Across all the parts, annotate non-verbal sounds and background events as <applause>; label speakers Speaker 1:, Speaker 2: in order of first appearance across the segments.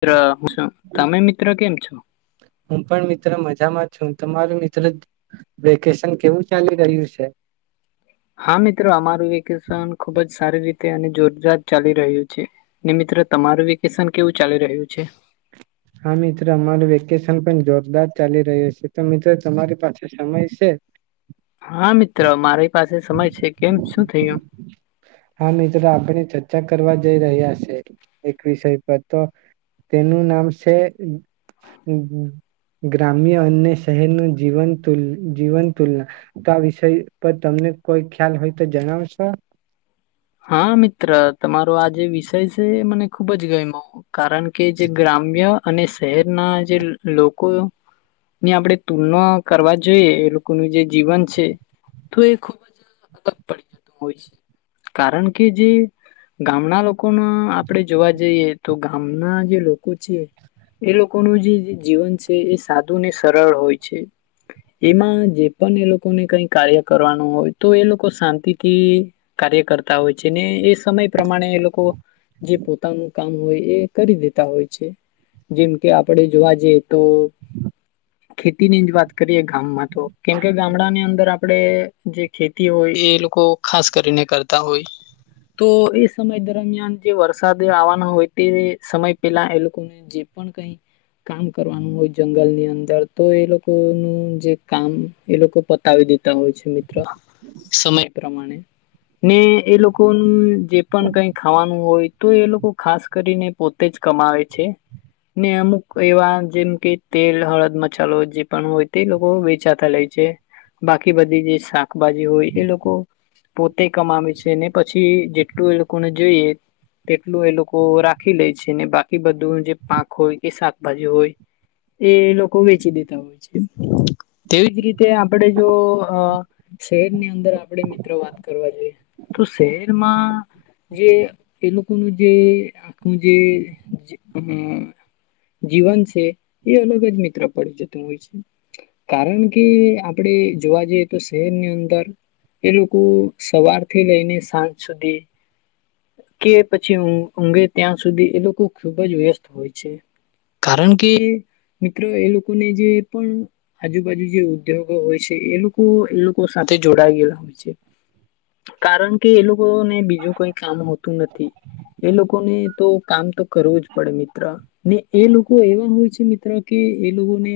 Speaker 1: મિત્ર <unintelligible> તમે મિત્ર કેમ છો?
Speaker 2: હું પણ મિત્ર મજામાં છું. તમારું મિત્ર વેકેશન કેવું ચાલી રહ્યું છે?
Speaker 1: હા મિત્ર, અમારું વેકેશન ખુબ જ સારી રીતે અને જોરદાર ચાલી રહ્યું છે. ને મિત્ર તમારું વેકેશન કેવું ચાલી રહ્યું છે?
Speaker 2: હા મિત્ર અમારું વેકેશન પણ જોરદાર ચાલી રહ્યું છે. તો મિત્ર તમારી પાસે સમય સે?
Speaker 1: હા મિત્ર મારી પાસે સમય છે. કેમ શું થયું?
Speaker 2: હા મિત્ર આપણે ચર્ચા કરવા જઈ રહ્યા છે, એક વિષય પર. તો તેનું નામ છે, ગ્રામ્ય અને શહેરનું જીવન તુંલ જીવન તુલના. તો વિષય પર તમને કોઈક ખ્યાલ હોય તો જણાવશો?
Speaker 1: હા, મિત્ર. તમારો આ જે વિષય સ એ મને ખુબ જ ગયમું કારણ કે, જે ગ્રામ્ય અને શહેરના જે લોકોની આપણે તુલના કરવા જોઈએ એ લોકોનું જે જીવન છે. તો એ ખૂબ જ અલગ પડી જતું હોય છે. કારણ કે, જે ગામના લોકોના આપણે જોવા જઈએ, તો ગામના જે લોકો છે એ લોકોનું જે જીવન છે. એ સાદું ને સરળ હોય છે. એમાં જે પણ એ લોકોને કઈ કાર્ય કરવાનું હોય તો, એ લોકો શાંતિથી કાર્ય કરતા હોય છે ને એ સમય પ્રમાણે એ લોકો જે પોતાનું કામ હોય, એ કરી દેતા હોય છે જેમ કે, આપડે જોવા જઈએ તો, ખેતીની જ વાત કરીએ ગામમાં તો કેમકે ગામડાની અંદર આપણેે જે ખેતી હોય એ લોકો ખાસ કરીને કરતા હોય તો એ સમય દરમિયાન જે વરસાદ આવવાના હોય, તે સમય પેલા એ લોકોને જે પણ કઈ કામ કરવાનું હોય, જંગલની અંદર તો એ લોકો નું જે કામ એ લોકો પતાવી દેતા હોય છે. ત્ર સમય. પ્રમાણે, ને એ લોકોનું જે પણ કઈ ખાવાનું હોય, તો એ લોકો ખાસ કરીને પોતે જ કમાવે છે ને અમુક એવા જેમ કે તેલ, હળદ, મછાલો જે પણ હોય, તે લોકો વેચાતા લે છે બાકી બધી જે શાકભાજી હોય એ લોકો પો તે કમાવે છે, ને પછી જેટલું એ લોકોને જોઈએ તેટલું એ લોકો રાખી લે છે, ને બાકી બધું જે પાક હોય કે શાકભાજી હોય, એ લોકો વેચી દેતા હોય છે. તેવી જ રીતે આપણે જો અ શહેરની અંદર આપણે મિત્રો વાત કરવા જઈએ, તો શહેરમાં જે એ લોકોનું જે જે અ જીવન છે. એ અલગ જ મિત્ર પડી જતું હોય છે. કારણ કે આપડ જોવા જઈએ તો શહેરની અંદર એ લોકો સવારથી લઈને સાંજ સુધી કે પછી, અંગે ત્યાં સુધી એ લોકો ખુબ જ વ્યસ્ત હોય છે. કારણ કે મિત્રો એ લોકોને જે પણ આજુબાજુ જે ઉદ્યોગો હોય છે. એ લોકો એ લોકો સાથે જોડાય ગેલા હોય છે. કારણ કે, એ લોકોને બીજું કઈ કામ હોતું નથી. એ લોકોને તો કામ તો કરવું જ પડે. મિત્ર ને એ લોકો એવા હોય છે, મિત્ર કે એ લોકોને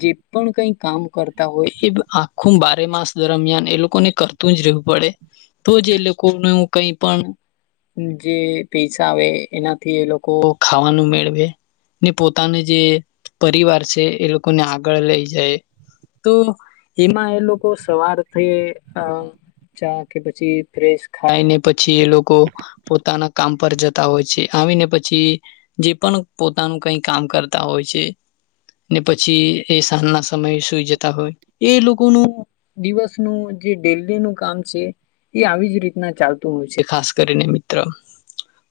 Speaker 1: જે પણ કઈક કામ કરતા હોય એ આખું બારે માસ દરમિયાન એ લોકોને કર તું જ રહુ પડે. તો જે એ લોકોનું કઈ પણ જે પૈસા આવે એનાથી એ લોકો ખાવાનું મેળવે ને પોતાના જે પરિવાર છે. એ લોકોને આગળ લઈ જાય તો, એમાં એ લોકો સવાર થી અ ચા કે પી ફ્રેશ ખાયને પછી, એ લોકો પોતાના કામ પર જતા હોય છે. આવીને પછી જે પણ પોતાનું કઈ કામ કરતા હોય છે. ને પછી, એ સાંજ ના સમય સુઈ જતા હોય. એ લોકોનું દિવસનું જે ડેલીનું કામ છે. એ આવી જ રીતના ચાલતું હોય છે. ખાસ કરીને મિત્ર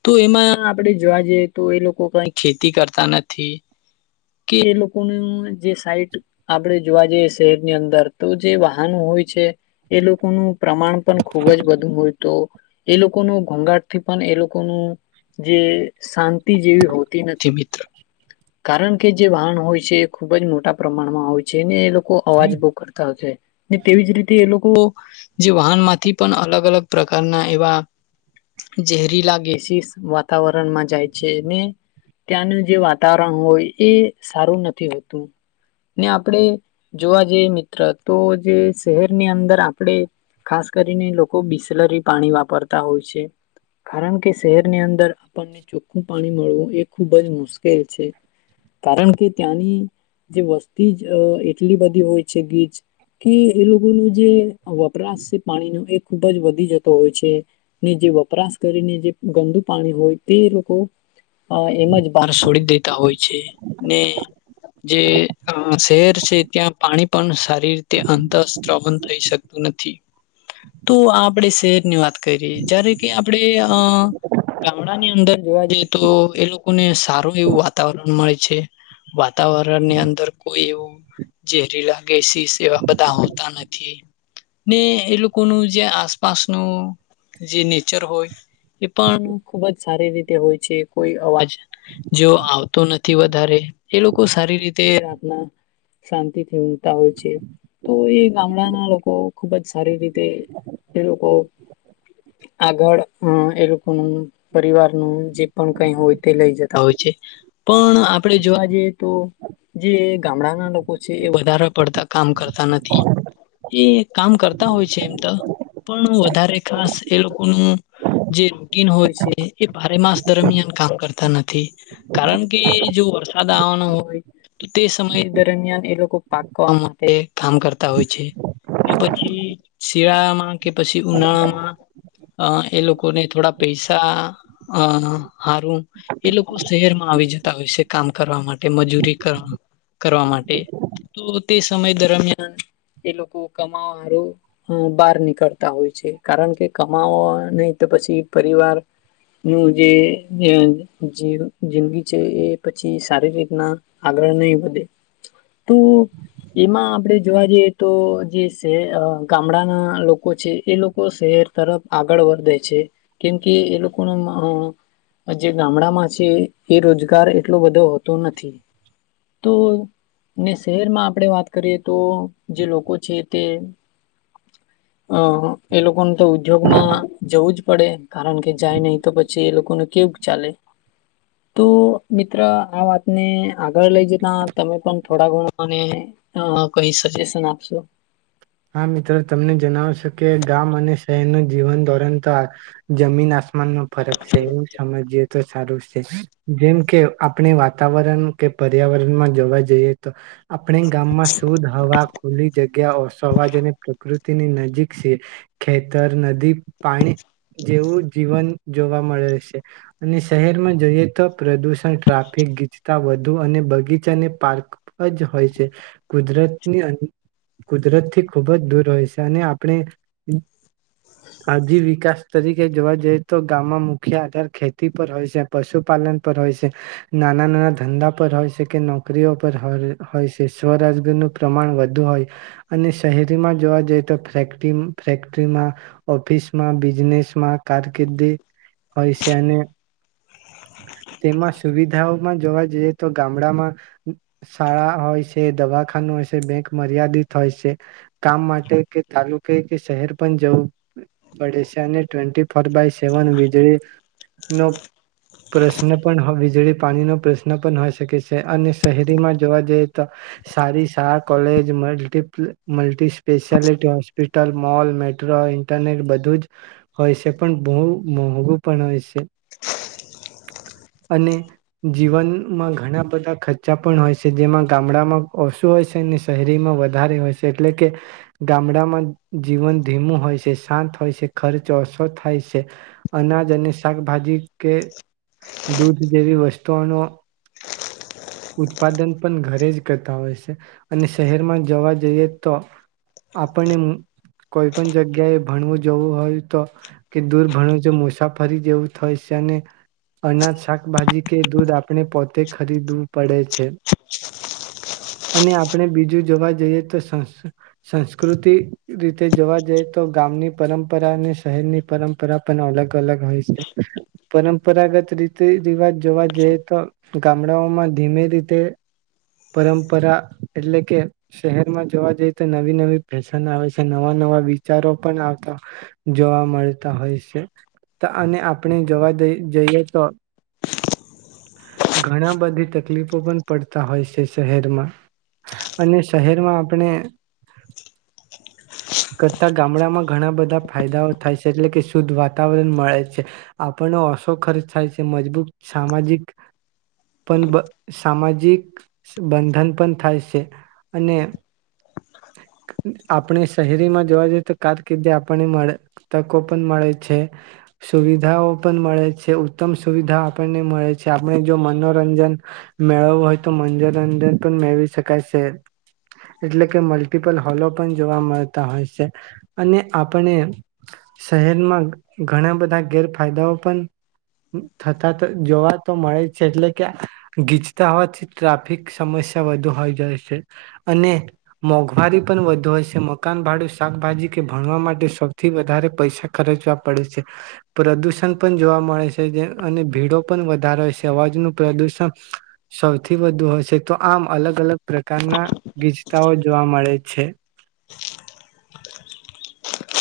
Speaker 1: તો એમાં આપણે જોવા જઈએ, તો એ લોકો કઈ ખેતી કરતા નથી, કે એ લોકોનું જે સાઈટ આપણે જોવા જઈએ. શહેરની અંદર તો જે વાહનો હોય છે. એ લોકોનું પ્રમાણ પણ ખૂબ જ વધુ હોય તો, એ લોકોનું ઘોંઘાટથી પણ એ લોકોનું જે શાંતિ જેવી હોતી નથી મિત્ર. કારણ કે, જે વાહન હોય છે, એ ખુબ જ મોટા પ્રમાણમાં હોય છે. ને એ લોક લોકો અવાજ બોવ કરતા <unintelligible> ને તેવી જ રીતે એ લોકો જે વાહનમાંથી પણ અલગ-અલગ પ્રકારના એવા ઝેરીલા ગેસીસ વાતાવરણમાં જાય છે, ને ત્યાંનું જે વા તાવરણ હોય, એ સારું નથી હોતું, ને આપણે જોવા જઈએ મિત્ર તો જે શહેરની અંદર આપણે ખાસ કરીને લોકો બિસલરી પાણી વાપરતા હોય છે, કારણ કે, શહેરની અંદર આપણને ચોખ્ખું પાણી મળવું, એ ખૂબ જ મુશ કેલ છે, કારણ કે, ત્યાંની જે વસ્તી જ અહ એટલી બધી હોય છે ગીચ, કે એ લોકોનું જે આ વપરાશી પાણી નું એ ખુબ જ વધી જતો હોય છે, ને જે વપરાશ કરીને, જે ગંદુ પાણી હોય, તે લોકો એમ જ વા સોડી દેતા હોય છે, ને જે અહ શહેર છે ત્યાં પાણી પણ સારી રીતે અંતસ્રવત થઈ શકતું નથી. તો આ આપણે શહેરની વાત કરી. જ્યારે કે આપણે અહ ગામડાની અંદર જોવા જઈએ તો એ લોકોને સારું એવું વાતાવરણ મળે છે. વાતાવરણની અંદર કોઈ એવું જે રિલાગેસીસ એવા બધા હોતા નથી, ને એ લોકોનું જે આસપાસનું જે નેચર હોય એ પણ ખૂબ જ સારી રીતે હોય છે. કોઈ અવાજ જો આવતો નથી, વધારે એ લોકો સારી રીતે રાતના શાંતિથી ઊંઘતા હોય છે, તો એ ગામડાના લોકો ખુબ જ સારી રીતે એ લોકો આગળ અહ એ લોકોનું પરિવારનું જે પણ કઈ હોય તે લઈ જત તા હોય છે, પણ આપણેે જોવા જઈએ તો જે ગામડાના લોકો છે, એ વધારે પડતા કામ કર તા નથી. એ કામ કરતા હોય છે એમ તો, પણ વધારે ખાસ એ લોકોનું જે રૂટીન હોય છે એ બારે માસ દરમિયાન કામ કરતા ન થી, કારણ કે, જો વરસાદ આવવાનો હોય તો તે સમય દરમિયાન એ લોકો પાકવા માટે કામ કરતા હોય છે. ને પછી શિયાળામાં કે પછી ઉનાળામાં અહ એ લોકોને થોડા પૈસા અહ હારું એ લોકો શહેરમાં આવી જતા હોય છે કામ કરવા માટે, મજૂરી કર કરવા માટે, તો તે સમય દરમિયાન એ લોકો કમાવાવાળુ બહાર નીકળતા હોય છે, કારણ કે કમાવવા નહીં તો પછી પરિવારનું જે અહ જે જિંદગી છે એ પછી સારી રીતના આગળ નહી વધે. તો એમાં આપણેે જોવા જઈએ તો જે શહે અહ ગામડાના લોકો છે, એ લોકો શહેર તરફ આગળ વધે છે, કેમકે એ લોકોનો મહ જે ગામડામાં છે એ રોજગાર એટલો બધ તો હોતો નથી. તો ને શહેરમાં આપડે વાત કરીએ તો જે લોકો છે તે અહ એ લોકો ન તો ઉદ્યોગમાં જવું જ પડે કારણ કે જાય નહીં તો પછી એ લોકોને કેયૂ ચાલે તો મિત્ર આ વાતને આગળ લઈ જતા તમે પણ થોડા ઘણાને અહ કઈ સજેશન આપશો.
Speaker 2: હા મિત્ર, તમને જણાવશે કે ગામ અને શહેરનું જીવન ધોરણ તોઆ જમીન આસ માન નો ફરક છે, એવું સમજીએ. તો સારું છે. જેમ કે આપણે વાતાવરણ કે પર્યાવરણમાં જોવા જઈએ તો આપણે ગામમાં શુદ્ધ હવા, ખુલ્લી જગ્યા, ઓશ અવાજ અને પ્રકૃતિની નજીક છે, ખેતર, નદી, પાણી જેવું જીવન જોવા મળે છે અને શહેરમાં જોઈએ તો પ્રદુષણ, ટ્રાફિક, ગીચતા વધુ અને બગીચા ને પાર્ક જ હોય છે, કુદરત ની અન કુદરત થી ખૂબ જ દૂર હોય છે અને આપણે આજી વિકાસ તરીકે જોવા જઈએ તો ગામમાં મુખ્ય આધાર ખેતી પર હોય છે, પશુપાલન પર હોય છે, નાના નાના ધંધા પર હોય છે, કે નોકરીઓ પર હોલ હોય છે, સ્વરાજગારી નું પ્રમાણ વધુ હોય અને શહેરીમાં જોવા જઈએ તો ફેક્ટરી ફેક્ટરીમાં, ઓફિસમાં, બિઝનેસમાં કારકિર્દી હોય છે અને તેમાં સુવિધાઓમાં જોવા જઈએ તો ગામડામાં શાળા હોય છે, દવાખાનું હોય છે, બેંક મર્યાદિત હોય છે. કામ માટે કે તાલુકે, કે શહેર પણ જવું પડે છે અને ટ્વેન્ટી ફોર બાય સેવન વીજળી ન પ્રશ્ન પણ હ વીજળી, પાણી નો પ્રશ્ન પણ હોય શકે છે, અને શહેરીમાં જોવા જઈએ તો સારી શાળા, college મલ્ટીપ્લે multi speciality hospital, mall, metro, internet બધું જ હોય છે પણ ભૂ બહુ મોંઘું પણ હોય છે અને જીવનમાં ઘણા બધા ખર્ચા પણ હોય છે, જેમાં ગામડામાં ઓછું હોય છે અને શહેરીમાં વધારે હોય છે. એટલે કે ગામડામાં જીવન ધીમું હોય છે, શાંત હોય છે, ખર્ચ ઓછો થાય છે, અનાજ અને શાકભાજી કે દૂધ જેવી વસ્તુઓનો ઉત્પાદન પણ ઘરે જ કરતા હોય છે, અને શહેરમાં જવા જઈએ તો આપણે કોઈ પણ જગ્યાએ ભણવું જવું હોય તો કે દૂર ભણું જો મુસાફરી જેવું થાય છે અને અનાજ, શાકભાજી કે દૂધ આપણે પોતે ખરીદવું પડે છે, અને આપણે બીજું જોવા જઈએ તો સંસ્ સંસ્કૃતિ રીતે જોવા જઈએ તો ગામની પરંપરા અને શહેરની પરંપરા પણ અલગ અલગ હોય છે. પરંપરાગત રીતે રિવાજ જોવા જઈએ તો ગામડાઓમાં ધીમે રીતે પરંપરા એટલે કે શહેરમાં જોવા જઈએ તો નવી નવી ફેશન આવે છે, નવા નવા વિચારો પણ આવતા જોવા મળતા હોય છે તો અને આપણે જવા દ જઈએ તો ઘણા બધી તકલીફો પણ પડતા હોય છે શહેરમાં, અને શહેરમાં આપણે કરતા ગામડામાં ઘણા બધા ફાયદાઓ થાય છે એટલે કે શુદ્ધ વાતાવરણ મળે છે, આપણ ને ઓછો ખર્ચ થાય છે, મજબૂત સામાજિક પણ સામાજિક બંધન પણ થાય છે, અને આપણે શહેરીમાં જોવા જઈએ તો કારકિર્દી આપણને મળે તકો પણ મળે છે, સુવિધાઓ પણ મળે છે ઉત્તમ સુવિધાઓ આપણને મળે છે, આપણે જો મનોરંજન મેળવવું હોય તો મનોરંજન પણ મેળવી શકાય છે, એટલે કે મલ્ટિપલ હોલો પણ જોવા મલ તા હોય છે અને આપણે શહેરમાં ઘણા બધા ગેરફાયદાઓ પણ થતા તો જોવા તો મળે છે એટલે કે ગીચતા હોવાથી ટ્રાફિક સમસ્યા વધુ હોય જાય છે, અને મોંઘવારી પણ વધુ હોય છે. દુકાન ભાડું શાકભાજી કે ભણવા માટે સૌથી વધારે પૈસા ખર્ચવા પડે છે, પ્રદુષણ પણ જોવા મળે છે જે અને ભીડો પણ વધારેય છે, અવાજ નું પ્રદુષણ સૌથી વધુ હોય છે ‌, તો આમ અલગ અલગ પ્રકારના ગીચતાઓ જોવા મળે છે.